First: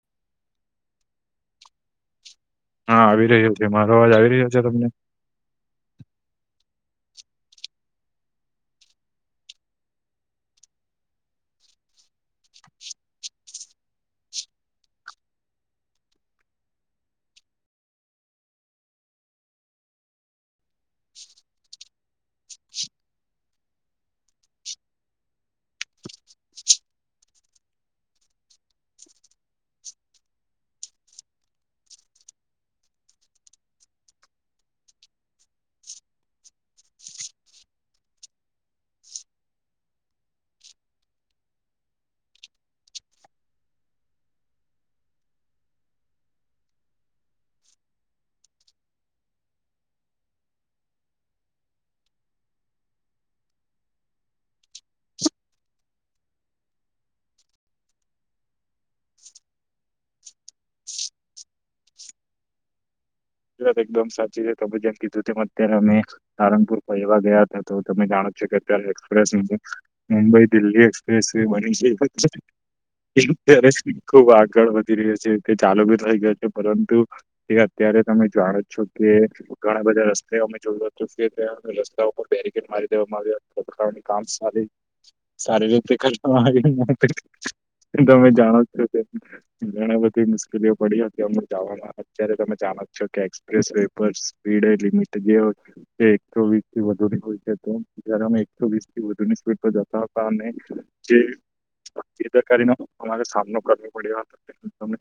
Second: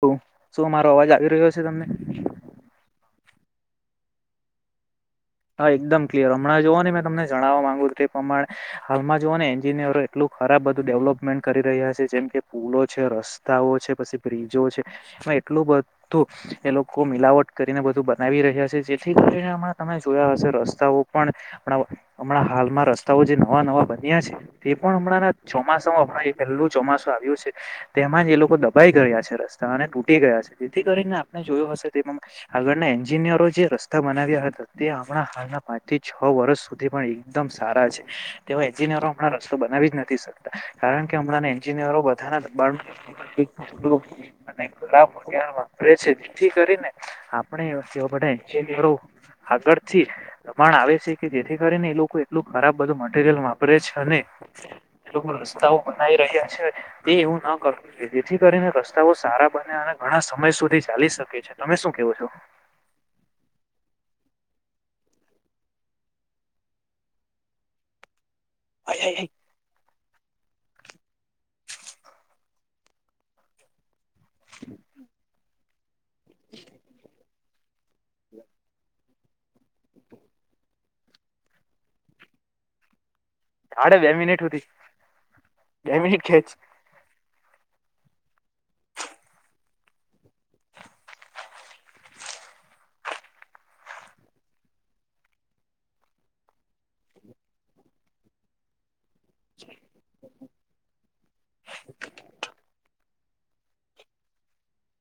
તો શું અમારો અવાજ આવી રહ્યો છે તમને. હા, આવી રહ્યો મારો અવાજ આવી રહ્યો છે તમને. હા એકદમ ક્લિયર હમણા જોઓ ને મે તમને જણાવવા માંગુું તે પ્રમાણે હાલમાં જોઓ ને એન્જિનિયરો એટલું ખરાબ બધુ ડેવલોપમેન્ટ કરી રહ્યા છે જેમ કે પુલો છે રસ્તાઓ છે પસી બ્રિજો છે. એટલું બધું એ લોકો મિલાવટ કરીને બધું બનાવી રહ્યા છે જેથી કરીને હમણા તમે જોયા હશે રસ્તાઓ પણ હમણાં હાલમા રસ્તાઓ જે નવા નવા બન્યા છે તે પણ ચોમાસામાં પહેલું ચોમાસું આવ્યું છે તેમાં જ એ લોકો દબાઈ ગયા છે રસ્તા અને ટુ તૂટી ગયા જેથી કરીને આપણે જોયુ હશે તે આગળના એન્જિનિયરો જે રસ્તા બનાવ્યા હતા. તે હમણાં હાલના પાંચ થી છ વર્ષ સુધી પણ એકદમ સારા છે તે એન્જિનયરો હમણા રસ્તો બના આવી નથીકતા કારણ કે હમણાં એન્જિનિયરો બધાના દબાણ [inaudible] રૂપિયા વાપરે છે જેથી કરીને આપણે એવા એન્જિનિયરો આગળથી દબાણ આવે છે કે જેથી કરીને એ લોકો એટલું ખરાબ બધું મટીરિયલ વાપરે છે અને એ લોકો રસ્તાઓ બનાવી રહ્યા છે તે એવુ ના કરવુ જોઈએ જેથી કરીને રસ્તાઓ સારા રસ્તા બને અને ઘણા સમય સુધી ચાલી શકે છે તમે શું કેવો છો. એકદમ સાચી છે તમે જેમ કીધું તેમ અત્યારે અમે સારંગપુર ફરવા ગયા હતા તો તમે જાણો છેક અત્યારે express Mumbai Delhi expressway બની છે અત્યારે ખુબ આગળ વધી રહ્યો છે. તે ચાલુ બી થઈ ગયા છે પરંતુ એ અત્યારે તમે જાણો છો. કે ઘણા બધા રસ્તાઓ અમે જોયુ હતુ રસ્તા ઉપર બેરીકેેડ મારી દેવામા સાડે આવ્યા [unintelligible] બે કામ મિનિટ હુધી સારી સારી બે મિનિટ ખેંચ રીતે [unintelligible] [inaudible] તમે જાણો છો કે ઘણી બધી મુશ્કેલીઓ પડી હતી અમને જવામા અત્યારે તમે જાણો છો જોકે એક્સપ્રેસ વે પર સ્પીડ લિમિટ જે હોય એકસો વીસ થી વધુ ની હોય છે તો જ્યારેમે એકસો વીસ થી વધુ ની સ્પીડથી જતા હતા અને જે બેદરકારી ના અમારે સામનો કરવો પડ્યો હતો તમે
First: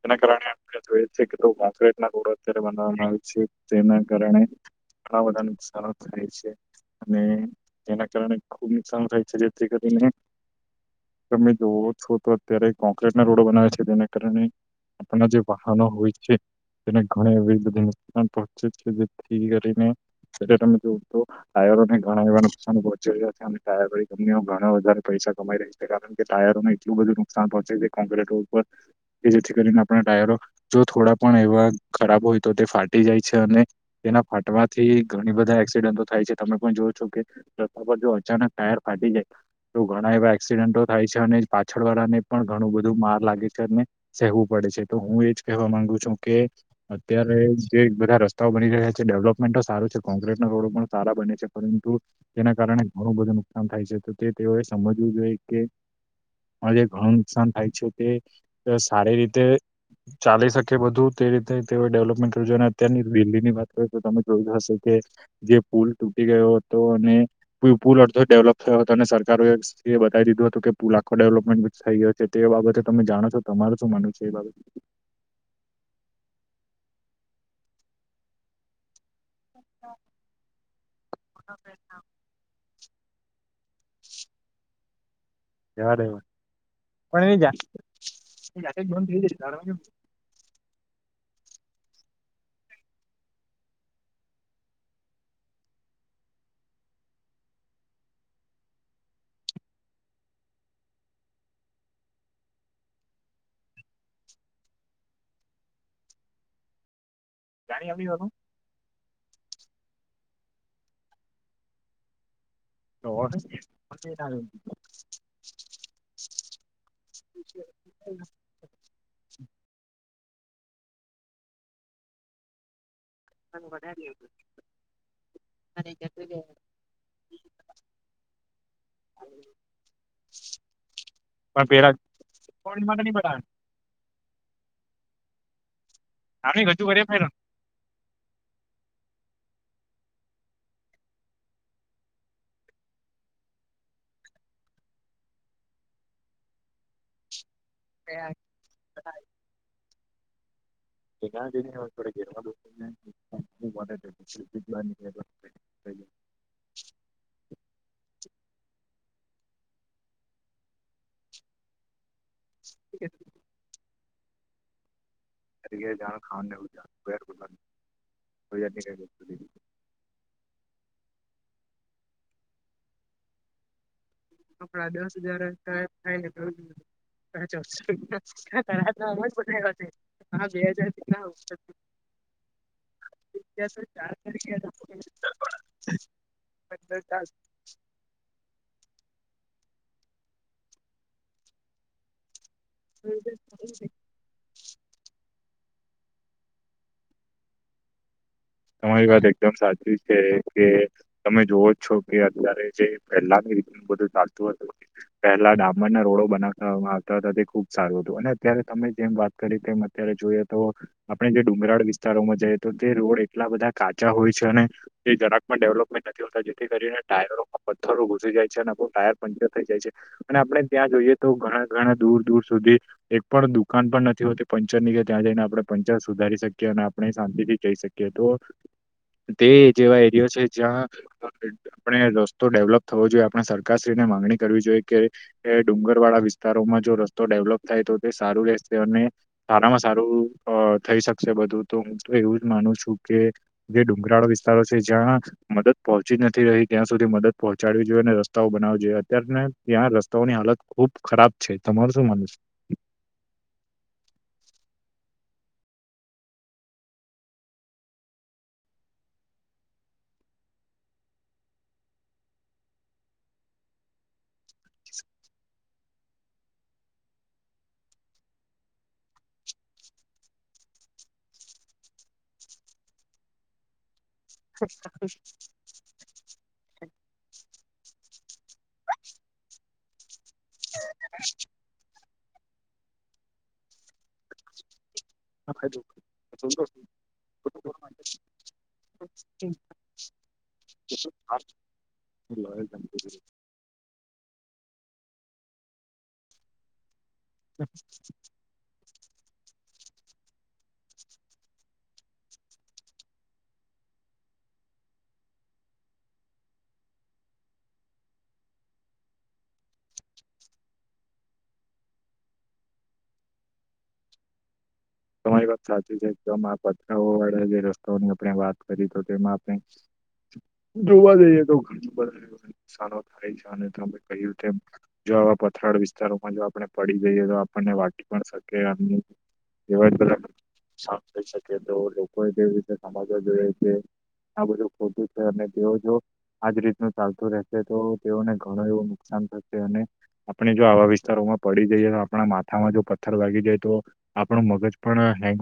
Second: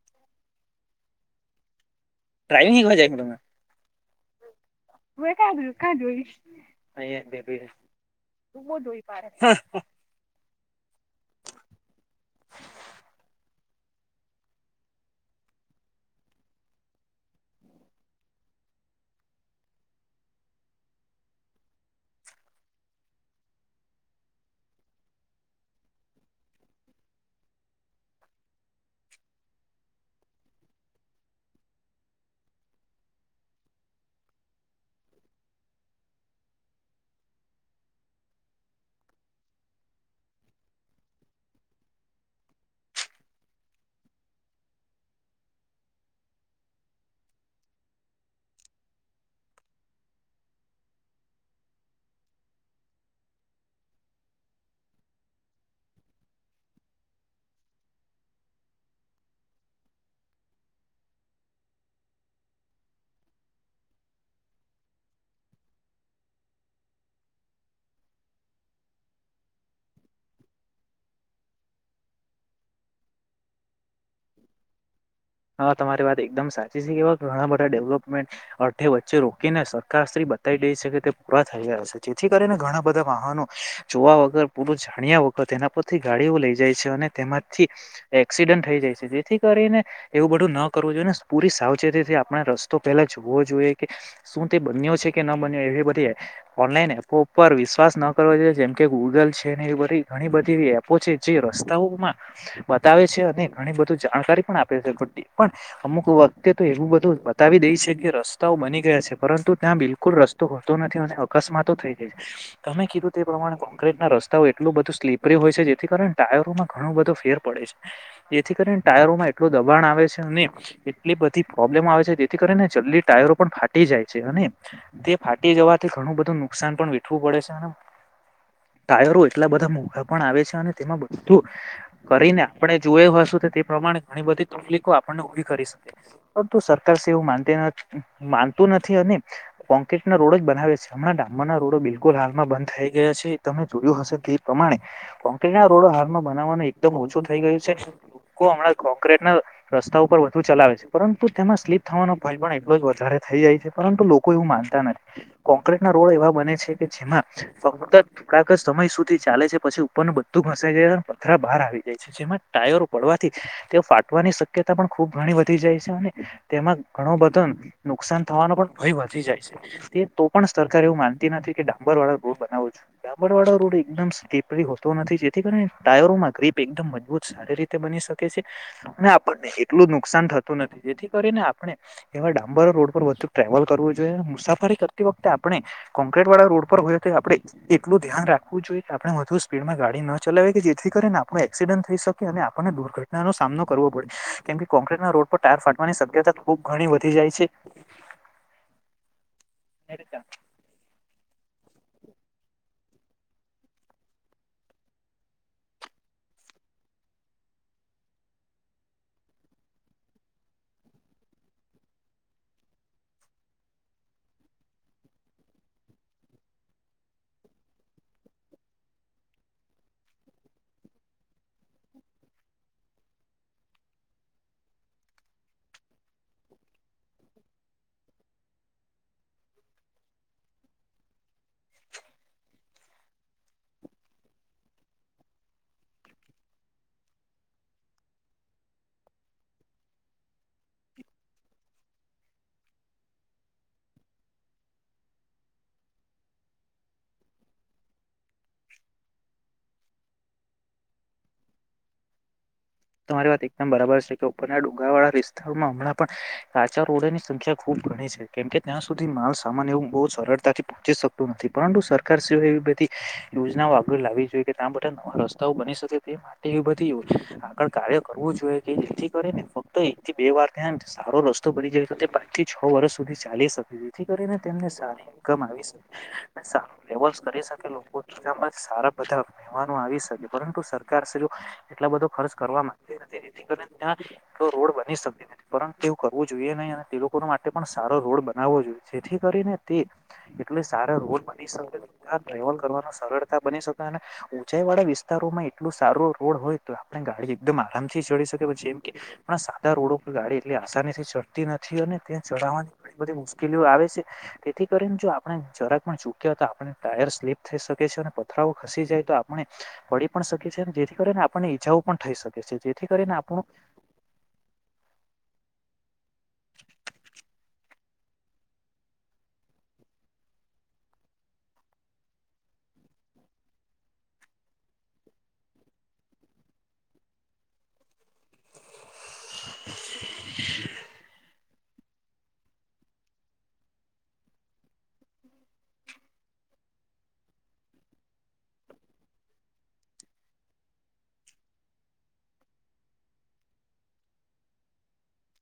તેના કારણે આપણે જોઈએ જ છે. કે કોન્ક્રેટ ના રોડ અત્યારે ડ્રાઈવિંગ શીખવા બનાવામાં આવે છે જાય તેના કારણે ઘણા બધા નુકસાન થાય છે અને તમે તેના કારણે ખુબ નુકસાન થાય છે જેથી [unintelligible] [inaudible] તમે જોવો છો તો અત્યારે કોન્ક્રેટ ના રોડો બનાવે છે તેના કારણે આપણા જે વાહનો હોય છે. તેને ઘણી એવી બધી નુકસાન પહોંચે છે જેથી કરીને એટલે તમે જોવું તો ટાયરો ને ઘણાધ નુકસાન પહોંચે છે. અને ટાયરવાળી કંપનીમાં ઘણા વધારે પૈસા કમાઈ રહી છે કારણ કે ટાયરોને એટલું બધું નુકસાન પહોંચે છે કે કોંક્રેન્ટ રોડ ઉપર જેથી કરીને આપણા ટાયરો જો થોડા પણ એવા ખરાબ હોય તો તે ફાટી જાય છે અને તેના ફાટવાથી ઘણી બધા એક્સિડન્ટો થાય છે તમે પણ જોવ છો કે રસ્તા પર જો અચાનક ટાયર ફાટી જાય તો ઘણા એવા એક્સિડન્ટો થાય છે. અને પાછળવાળા ને પણ ઘણુ બધુ માર લાગે છે અને સહેવું પડે છે તો હું એજ કહેવા માંગુ છું કે અત્યારે જે બધા રસ્તાઓ બની રહ્યા છે. ડેવલપમેન્ટ તો સારું છે કોન્ક્રીટ ના રોડો પણ સારા બને છે પરંતુ તેના કારણે ઘણું બધું નુકસાન થાય છે. તે તેઓએ સમજવું જોઈ કે આજે ઘણું નુકસાન થાય છે તે તે સારી રીતે ચાલી શકે બધું તે રીતે તેઓ ડેવલપમેન્ટ [unintelligible] અને અત્યારની દિલ્હી ની વાત કરુ તો તમે જોયું હશે કે જે પુલ તૂટી ગયો હતો અને પુલ અડધો ડેવલોપ થયો હતો અને સરકારો એ બતાવી દીધું હતું કે પુલ આખો ડેવલપમેન્ટ થઈ ગયો છે, તે બાબતે તમે જાણો છો? તમારુ શું માનવુ છે, એ બાબત? હા તમારી વાત એકદમ સાચી છે, કે એવા ઘણા બધા ડેવલપમેન્ટ અડધે વ વચ્ચે રોકીને સરકારશ્રી બતાવી દે છે, કે તે પૂરા થઈ રહયા છે, જેથી કરીને ઘણા બધા વાહનો જો વા વગર પૂરુ જા તેના પરથી યાર એવા. ગાડીઓ લઈ જાય છે અને પણ એ જા- તેમાંથી એ એક્સિડન્ટ થઈ જાતે જ જાય બંધ છે, જશે જેથી જાણવાની કરીને એવું બધું ન કરવું જોઈએ ને પૂરી સાવચેતીથી આપણે રસ્તો પહેલા જોવો જોઈએ કે શું તે બન્યો છે કે કે ન બન્યો એવી બધી ઓનલાઈન એપો પર વિશ્વાસ ન કરવો જોઈએ જેમ કે ગૂગલ છે, ને એ બધી ઘણી બધી એવી એપો છે, જે રસ્તાઓમાં બતાવે છે, અને ઘણી બધુ જાણકારી પણ આ છે પણ અમુક વખતે તો એવું બધું બતાવી દે જાણી છે આવી કે રસ્તાઓ બની ગયા છે પરંતુ ત્યાં બિલકુલ રસ્તો હોતો નથી અને અકસ્માતો થઈ જાય છે. તમે કીધું તે પ્રમાણે કોંક્રેટના રસ્તાઓ એટલું બધું સ્લીપરી હોય છે, જેથી કારણે ટાયરોમાં ઘણું બધો ફેર પડે છે જેથી કરીને ટાયરોમાં [unintelligible] આવે છે એટલી બધી પ્રોબ્લેમ આવે છે જેથી કરીને જલ્દી ટાયરો પણ ફાટી જાય છે અને તે ફાટી જવાથી ઘણું બધું નુકસાન પણ વેઠવું પડે છે. ટાયરો એટલા બધા મોઘા પણ આવે છે અને તેમાં બધું પણ પેલા કરીને આપણે કોણ માટે જોય નહીં હશું. બતાવે? તે પ્રમાણે ઘણી બધી તકલીફો આપણને ઉભી કરી શકે. પરંતુ આપણે રજૂ કરીએ સરકારશ્રી એવું પહેલા. માનતી નથી માનતું નથી અને કોન્ક્રેટ ના રોડ જ બનાવે છે હમણાં ડામરના રોડો બિલકુલ હાલમાં બંધ થઈ ગયા છે તમે જોયું હશે કે કોન્ક્રેટ ના રોડો હાલમાં બનાવાનું એકદમ ઓછો થઈ ગયો છે. લોકો હમણાં કોન્ક્રેટ ના રસ્તા ઉપર વધુ ચલાવે છે. પરંતુ એના તેમાં જઈને સ્લીપ થોડા થવાનો ભય ઘેરમાં પણ એટલો જ વધારે થઈ જાય છે, પરંતુ લોકો એવું માનતા નથી ક્રોકેટના રોડ એવા બને છે, કે જેમાં ફક્ત થોડાક જ સમય સુ થી ચાલે છે, પછી ઉપરનુ બધું ઘસાઈ જાય પથરા બહાર આવી જાય છે, જેમાં ટાયરો પડવાથી તે ફાટવાની શક્યતા પણ ખૂબ ઘણી વધી જાય છે, અને તેમાં ઘણો બધો નુકસાન થવાનો પણ ભય વધી દોસ્તો જાય છે, તે તો પણ સરકાર એવું માનતી નથી કે ડાંબર વાળો રોડ બનાવો છો ડાંબર વાળો રોડ એકદમ ટીપરી હોતો નથી જેથી કરીને ટાયરોમાં ગ્રીપ એકદમ મજબૂત સારી રીતે બની શકે છે. અને આપણને એટલું નુકસાન થતું નથી જેથી કરીને આપણે એવા ડામંબર રોડ પર વધુ ટ્રાવલ કરવું જોઈએ મુસાફરી કરતી વખતે આપણે ક્રોક્રેટ વાળા રોડ પર હોય તે આપણે એટલું ધ્યાન રાખવું જોઈએ આપણે વધુ સ્પીડમાં ગાડી ન ચલાવી કે જેથી કરીને આપણે એક્સીડન્ટ થઈ શકે અને આપણને આનો સામનો કરવો પડે કેમ કોક્રીટના રોડ પર ટાયર ફાટ વાની શક્યતા ખુબ ઘણી વધી જાય છે. તમારી વાત એકદમ સાચી છે, કે તમે જોવો જ છો કે અત્યારે જે પહેલાની રીત બધું ચાલતું હતું પહેલા ડામરના રોડો બનાવામાં આવતા હતા તે ખુબ સારું હતું અને અત્યારે તમે જેમ વાત કરી તેમ અત્યારે જોઈએ તો આપ જે ડુંગરાળ વિસ્તારોમાં જાય તો તે રોડ એટલા બધા કાચા હોય છે, અને તે જરાક પણ ડેવલપમેન્ટ નથી હોતા જેથી કરીને ટાયરોમાં પથ્થરો ઘુસી જાય છે, અને ટાયર પંચર થઈ જાય છે, અને આપણે ત્યાં જોઈએ તો ઘણા ઘણા દૂર દૂર સુધી એક પણ દુકાન પણ નથી હોતી પંચરની કે ત્યાં જઈને આપણે પંચર સુધારી શકીએ અને આપણે શાંતિથી જઈ શ કીયે તો તે જેવા એરયો છે જ્યાં આપણે રસ્તો ડેવલોપ થવો જોઈએ આપણે સરકાર શ્રી ને માંગણી કરવી જોઈએ કે ડુંગર વાળા વિસ્તારોમાં જો રસ્તો ડેવલપ થાય તો તે સારું રહેશે અને સારામાં સારું થઈ શકશે બધું તો હું એવું જ માનું છું કે જે ડુંગરાળો વિસ્તારો છે જ્યાં મદદ પહોંચી નથી રહી ત્યાં સુધી મદદ પહોંચાડવી જોએ અને રસ્તાઓ બનાવવા જોઈએ અત્યારને ત્યાં રસ્તાઓ ની હાલત ખૂબ ખરાબ છે. તમાર શું માનવુ છે? તમારી વાત એકદમ બરાબર છે કે ઉપરના ડુંગરાડ વાળા વિસ્તારમાં હમણાં પણ કાચા રોડની સંખ્યા ખૂબ ઘણી છે કેમ કે ત્યાં સુધી માલ સામાન એવું બો સરળતાથી પહોંચી શકતું નથી પરંતુ સરકાર સિવાય એવી બધી યોજના આગળ લાવવી જોઈએ કે તા બધા નવા રસ્તાઓ બની શકે તે માટે બધી આગળ કાર્ય કરવું જોઈએ કે જેથી કરે ને ફક્ત એક થી બે વાર થ્યાં ને સારો રસ્તો બની જાય તો તે પાંચથી છ વર્ષ સુધી ચાલી શકે. જેથી કરીને તેમને સારી ઇનકમ આવી શકે સારું લેવલ્સ કરી શકે. [unintelligible] સારા બધા વાહનો આવી શકે પરંતુ સરકાર જો એટલા બધો ખર્ચ કરવા માંગતી નથી એથી કરીને ત્યાં રોડ બની શકે. પરંતું એંવું કરવું જોઈએ નહીં અને તે લોકો માટે પણ સારો રોડ બનાવવો જોઈએ જેથી કરીને તે એટલે સારા રોડ બની શકે ટ્રાવલ કરવામા છે સરળતા બની શકે અને ઉંચાઈ વાળા વિસ્તારોમાં એટલું સારો રોડ હોય તો આપણે ગાડી એકદમ આરામથી ચડી શકે પછી એમ પણ સાદા રોડો ઉપરગાડી એટલી આસાની થી ચડતી નથી અને ત્યાં ચડાવવાની ઘણી બધી મુશ્કેલીઓ આવે જેથી કરીને જો આપણે જરાક પણ ચૂક્યા આપણા ટાયર સ્લીપ થઈ શકે છે અને પથરાઓ ખસી જાય તો આપણે પડી પણ શકીએ છીએ જેથી કરીને આપને ઈજાઓ પણ થઈ શકે છે જેથી કરીને આપણું તમારી વાત સાચી છે કે પથરાઓ વાળા જે રસ્તાઓની આપણે વાત કરી તો તેમાં આપણે જોવા જઈએ તો ઘણું બધું સારો થાય છે અને તમે કહ્યું તેમ વા પથરા વિસ્તારોમાં જો આપણે પડી જઈએ તો આપણને વાગી પણ શકે એમ એવાય બધા સાંભળી શકે તો લોકોએ કેવી રીતે સમાજવા જોઈએ છે. આ બધું ખોટું છે અને તેઓ જો આજ રીતનું ચાલતું રહેશે તો તેઓને ઘણું એવું નુકસાન આપણે જો આવા વિસ્તારોમાં પડી જઈએ તો આપણા માથામાં જો પથ્થર વાગી જાય તો આપણું મગજ પણ હેંગ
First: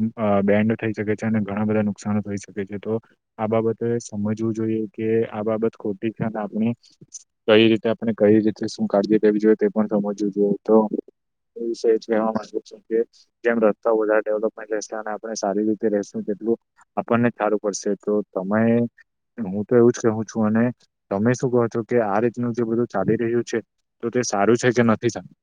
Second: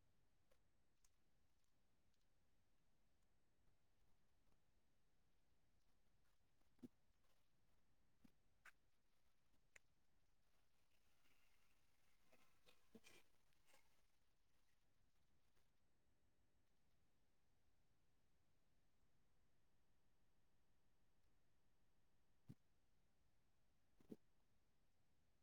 બેન્ડ થઈ શકે છે અને ઘણા બધા નુકસાન થઈ શકે છે તો આ બાબત સમજવું જોઈએ કે આ બાબત ખોટી છે ને આપણે કઈ રીતે આપણે કઈ રીતે શું કાળજી લેવી જોઈએ તે પણ સમજવું જોઈએ તો એ વિષય છે કેવા માંગુ જેમ રસ્તા વધારે ડેવલપમેન્ટ અને આપણે સારી રીતે રેશું તેટલું આપણને સારું પડશે એટલે મે હું તો એવું જ કહું છું અને તમે શું કહો છો કે આ રીતનું જે બધું ચાલી રહ્યું છે તો તે સારું છે કે નથી સારું.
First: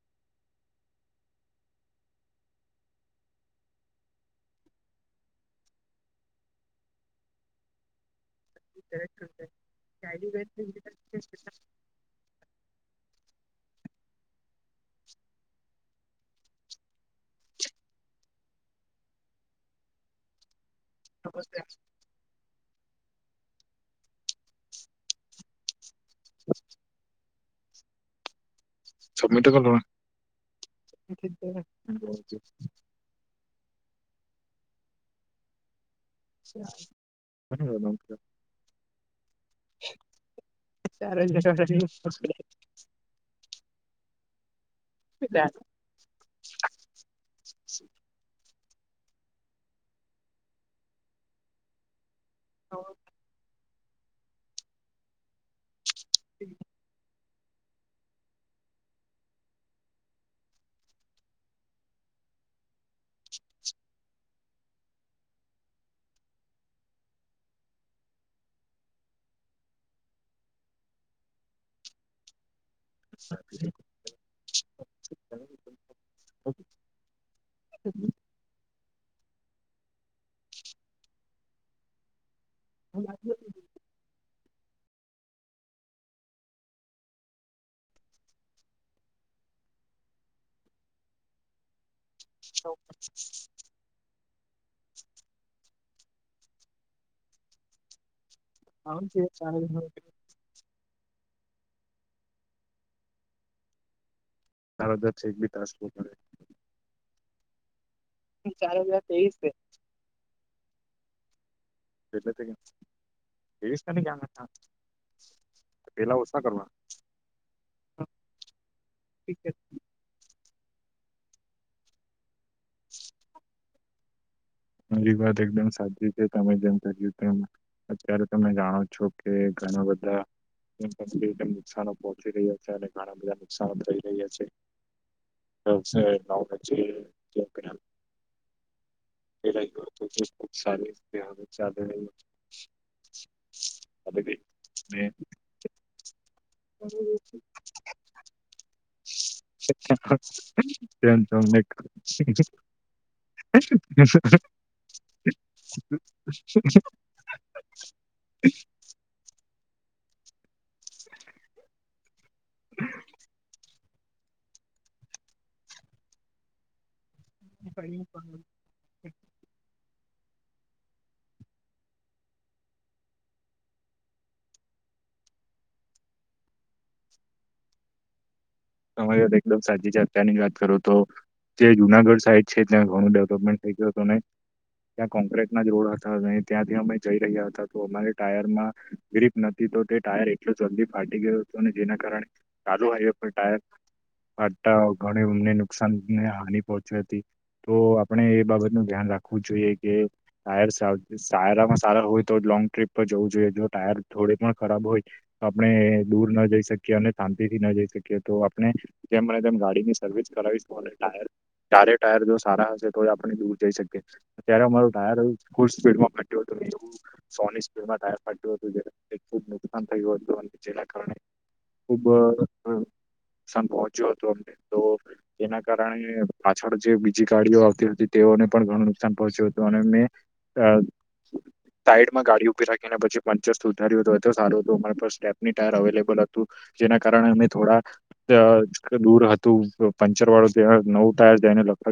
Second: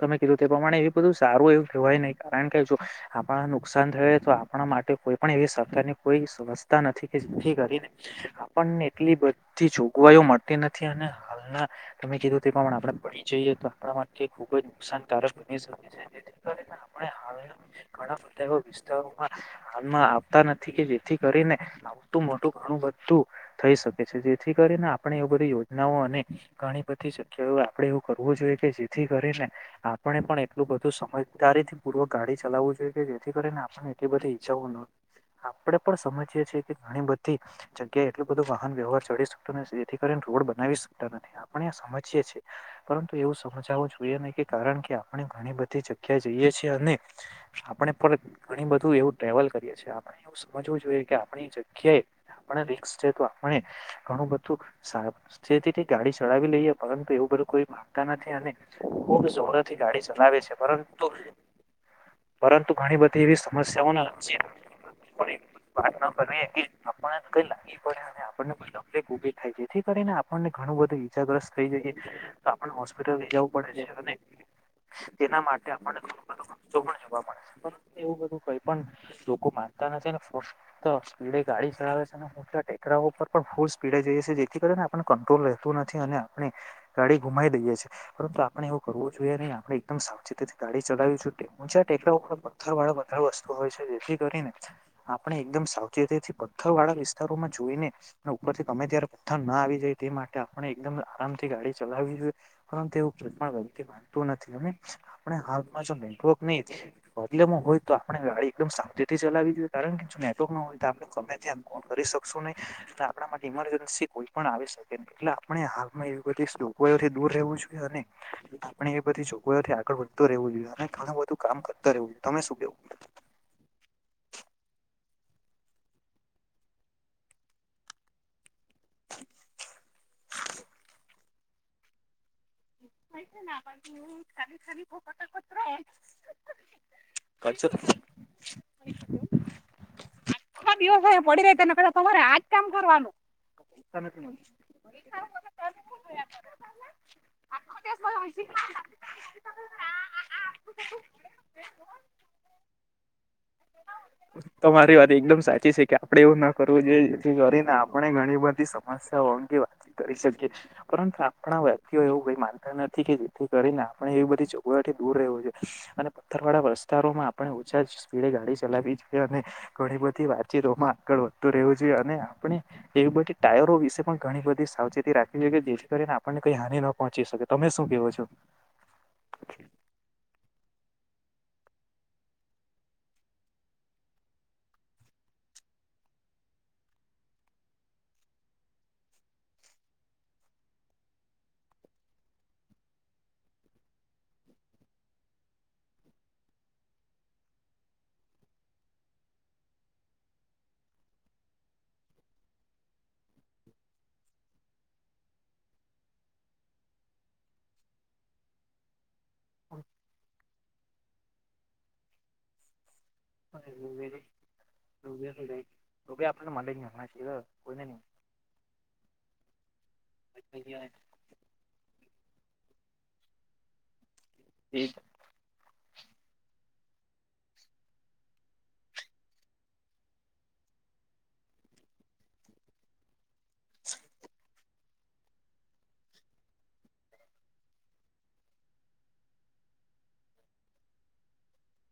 તમે કીધું તે પ્રમાણે એ બધું સારું એવું કહેવાય નહી કારણ કે જો આપણા નુકસાન થાય તો આપણા માટે કોઈ પણ એવી સરકારની કોઈ વેવસ્થા નથી કે જેથી કરીને પણને એટલી બધી જોગવાઈઓ મળતી નથી અને હાલના તમે કીધું તે પ્રમાણે આપડે પડી જઈએ. [unintelligible] આપણા માટે ખુબ જ નુકસાનકારક બની શકે છે જેથી કરીને [unintelligible] ઘણા બધા એ વિસ્તારોમાં હાલમાં આવતા નથી. કે જેથી કરીને આવતું મોટું ઘણું બધું તો થઈ શકે છે જેથી કરીને આપણે એ બધી યોજનાઓ અને ઘણી બધી કેવું આપડે એવું કરવું જોઈએ કે જેથી કરીને સબમિટ કરો ને. આપણે પણ એટલું બધું સમજદારીથી પૂર્વક ગાડી ચલાવવું જોઈએ કે જેથી કરીને એટલી બધી ઇચ્છાઓ ન થાય આપડે પણ સમજીયે છે કે ઘણી બધી જગ્યાએ એટલું બધું વાહન વ્યવહાર ચડીશું જેથી કરીને રોડ બનાવી શકતા નથી આપણે સમજી એ છે પરંતુ એવું સમજાવવું જોઈએ નઈ કે કારણ કે આપણે ઘણી બધી જગ્યા જઈએ છીએ અને આપણે પણ ઘણી બધું એવું ટ્રેવલ કરીએ છીએ આપણે એવું સમજવું જોઈએ કે આપણી જગ્યાએ આપણે રિકસ છે તો આપણે ઘણું બધું સાવચેતીથી ગાડી ચડાવી લઈએ પરંતુ એવું બધું કોઈ માગતા નથી. અને ખૂબ જોરથી ગાડી ચલાવે છે પરંતુ પરંતુ ઘણી બધી એવી સમસ્યાઓના છે. વાત ન કરવી કે આપણને કઈ લાગી પડે અને આપણને કોઈ તકલીફ ઉભી થાય જેથી કરીને આપણને ઘણુ બધું ઈજાગ્રસ્ત થઈ જઈએ તો આપ હોસ્પિટલ લઈ જવું પડે છે. તેના માટે આપને ઘણો બધો ખર્ચો પણ જોવા મળે છે પરુ એવું બધું કઈ પણ લોકો માનતા નથી ને ફક્ત સ્પીડે ગાડી ચલાવે છે ને ટેકરા ઉપર પણ ફૂલ સ્પીડે જઈએ છે જે જેથી કરીને આપણે કંટ્રોલ રહેતું નથી અને આપણે ગાડી ગુમાઈ દઈએ છીએ. પરંતુ આપણેે એવું કરવું જોઈએ નહી આપણે એકદમ સાવચેતીથી ગાડી ચલાવી છું છે. ટેકરા ઉપર પથર વાળા બધા વસ્તુ હોય છે જેથી આપણે એકદમ સાવચેતીથી પથ્થર વાળા વિસ્તારોમાં જોઈને ઉપરથી ગમે ત્યારે પથ્થર ના આવી જાય તે માટે આપણે એકદમ આરામથી ગાડી ચલાવી જોઈએ. પરંતુ એવું [unintelligible] માનતું નથી અને તારા દર છે એક આપણે બી ટાસ્ક હાલમાં જો કરે નેટવર્ક નઈ બદલેમાં હોય તો આપણે ગાડી એકદમ સાાેથી ચલાવી દીધ કારણ કે જો નેટવર્ક ના હોય તો, આપણે ગમે કરી એટલે શકશું તે નહી, આપણા માટે ત્રેવીસ ઇમરજન્સી તારીખ કોઈ આના પણ ટાસ્ક આવી શકે એટલે આપણે હાલમાં પેલા એવી ઓછા કરવા બધી કોએથી દૂર રહેવું અને આપણે એ બધી જોગવાઈથી આગળ વધતું રેવું જોઈએ અને ઘણું બધું કામ કરતા રેવું. તમે શું કેવું મારી વાત એકદમ સાચી છે, તમે જેમ કર્યું અત્યારે તમે જાણો છો કે ઘણા બધા નુકશનો પોહોંચી રહ્યા છે. સેને મારા બધા નુકસાન જ થઈ રહ્યા છે. [unintelligible] સર એ [inaudible] ખુબ સારી રીતે હવે ચાલે. શાનાથી મલ્યું? હમ્મ. હમ્મ. આંખો દિવસ [inaudible] તેમ તમને [unintelligible] તમારી વાત એકદમ સાચી છે કે આપડે એવું ન કરવું જોઈએ જેથી કરીને આપણે ઘણી બધી સમસ્યાઓ [inaudible] વાતી કરી શકી, પરંતુ આપણા વાઓ એવું કઈ માનતા નથી કે જેથી કરીને એવી બધી ચગવાથી દૂર રહે છે અને પથ્થર વાળા વિસ્તારોમાં પણ ઓછા સ્પીડે ગાડી ચલાવી જોઈએ અને ઘણી બધી વાતચીતોમાં આગળ વધતું રહેવું જોઈએ, અને આપણે એ બધી ટાયરો વિશે પણ ઘણી બધી સાવચેતી રાખવી જોઈએ કે જેથી કરીને આપણને કઈ હાનિ ન પહોંચી શકે. તમે શું કેહો છો? તમારી વાત એકદમ સાચી છે. અત્યારની જ વાત કરું તો જે જુનાગઢ સાઈડ છે ત્યાં ઘણું ડેવલપમેન્ટ થઈ ગયું હતું, નઈ? ત્યાં કોંક્રટના જ રોડ હતા ને ત્યાંથી અમે જઈ રહ્યા હતા તો અમારે ટાયરમાં ગ્રીપ નતી. તે ટાયર એટલો જલ્દી ફાટી ગયો હતો, અને જેના કારણે ચાલુ હાઈવે પર ટાયર આટ્ટાઓ ઘણી ઊન્ને નુકસાન ને હાની પહોંચી હતી. તો આપણે એ બાબત નું ધ્યાન રાખવું જોઈએ, કેાયર સારામાં સારા હોય તો એ લોંગ ટ્રીપ પર જવું જોઈએ. જો ટાયર થોડી પણ ખરાબ હોય તો આપણે દૂર ન જઈ શકીએ અને તાનથી ના જઈ શકી તો આપણે જે મને તેમ ગાડીની સર્વિસ કરાવીશું ટાયર ચારે ટાયર જો સારા હશે તોય આપણને દૂર જઈ શકીએ. ત્યારે અમારું ટાયર એવું ફૂલ સ્પીડમાં ફાટ્યું તું ને. એવું સોની કોઈને સ્પીડમાં ટાયર ફાટ્યું હતું. જયારે ખુબ નુકસાન થયું હતું અને જેના કારણે ખુબ નુકસાન પહોંચ્યું હતું અમને તો તેના કારણે જે બીજી ગાડીઓ આવતી હતી તેઓને પણ ઘણું નુકસાન પહોંચ્યું હતું અને મેં સાઈડમાં ગાડી ઉભી રાખીને પછી વંચસ્થ ઉધાર્યું હત એ તો સારું હતું અમારા પા સ્ટેપની ટાયર અવેલેબલ હતું જેના કારણે અમે થોડા અ દૂર હતું. પંચરવાળો જે હોય, નવું ટાયર જેને નખા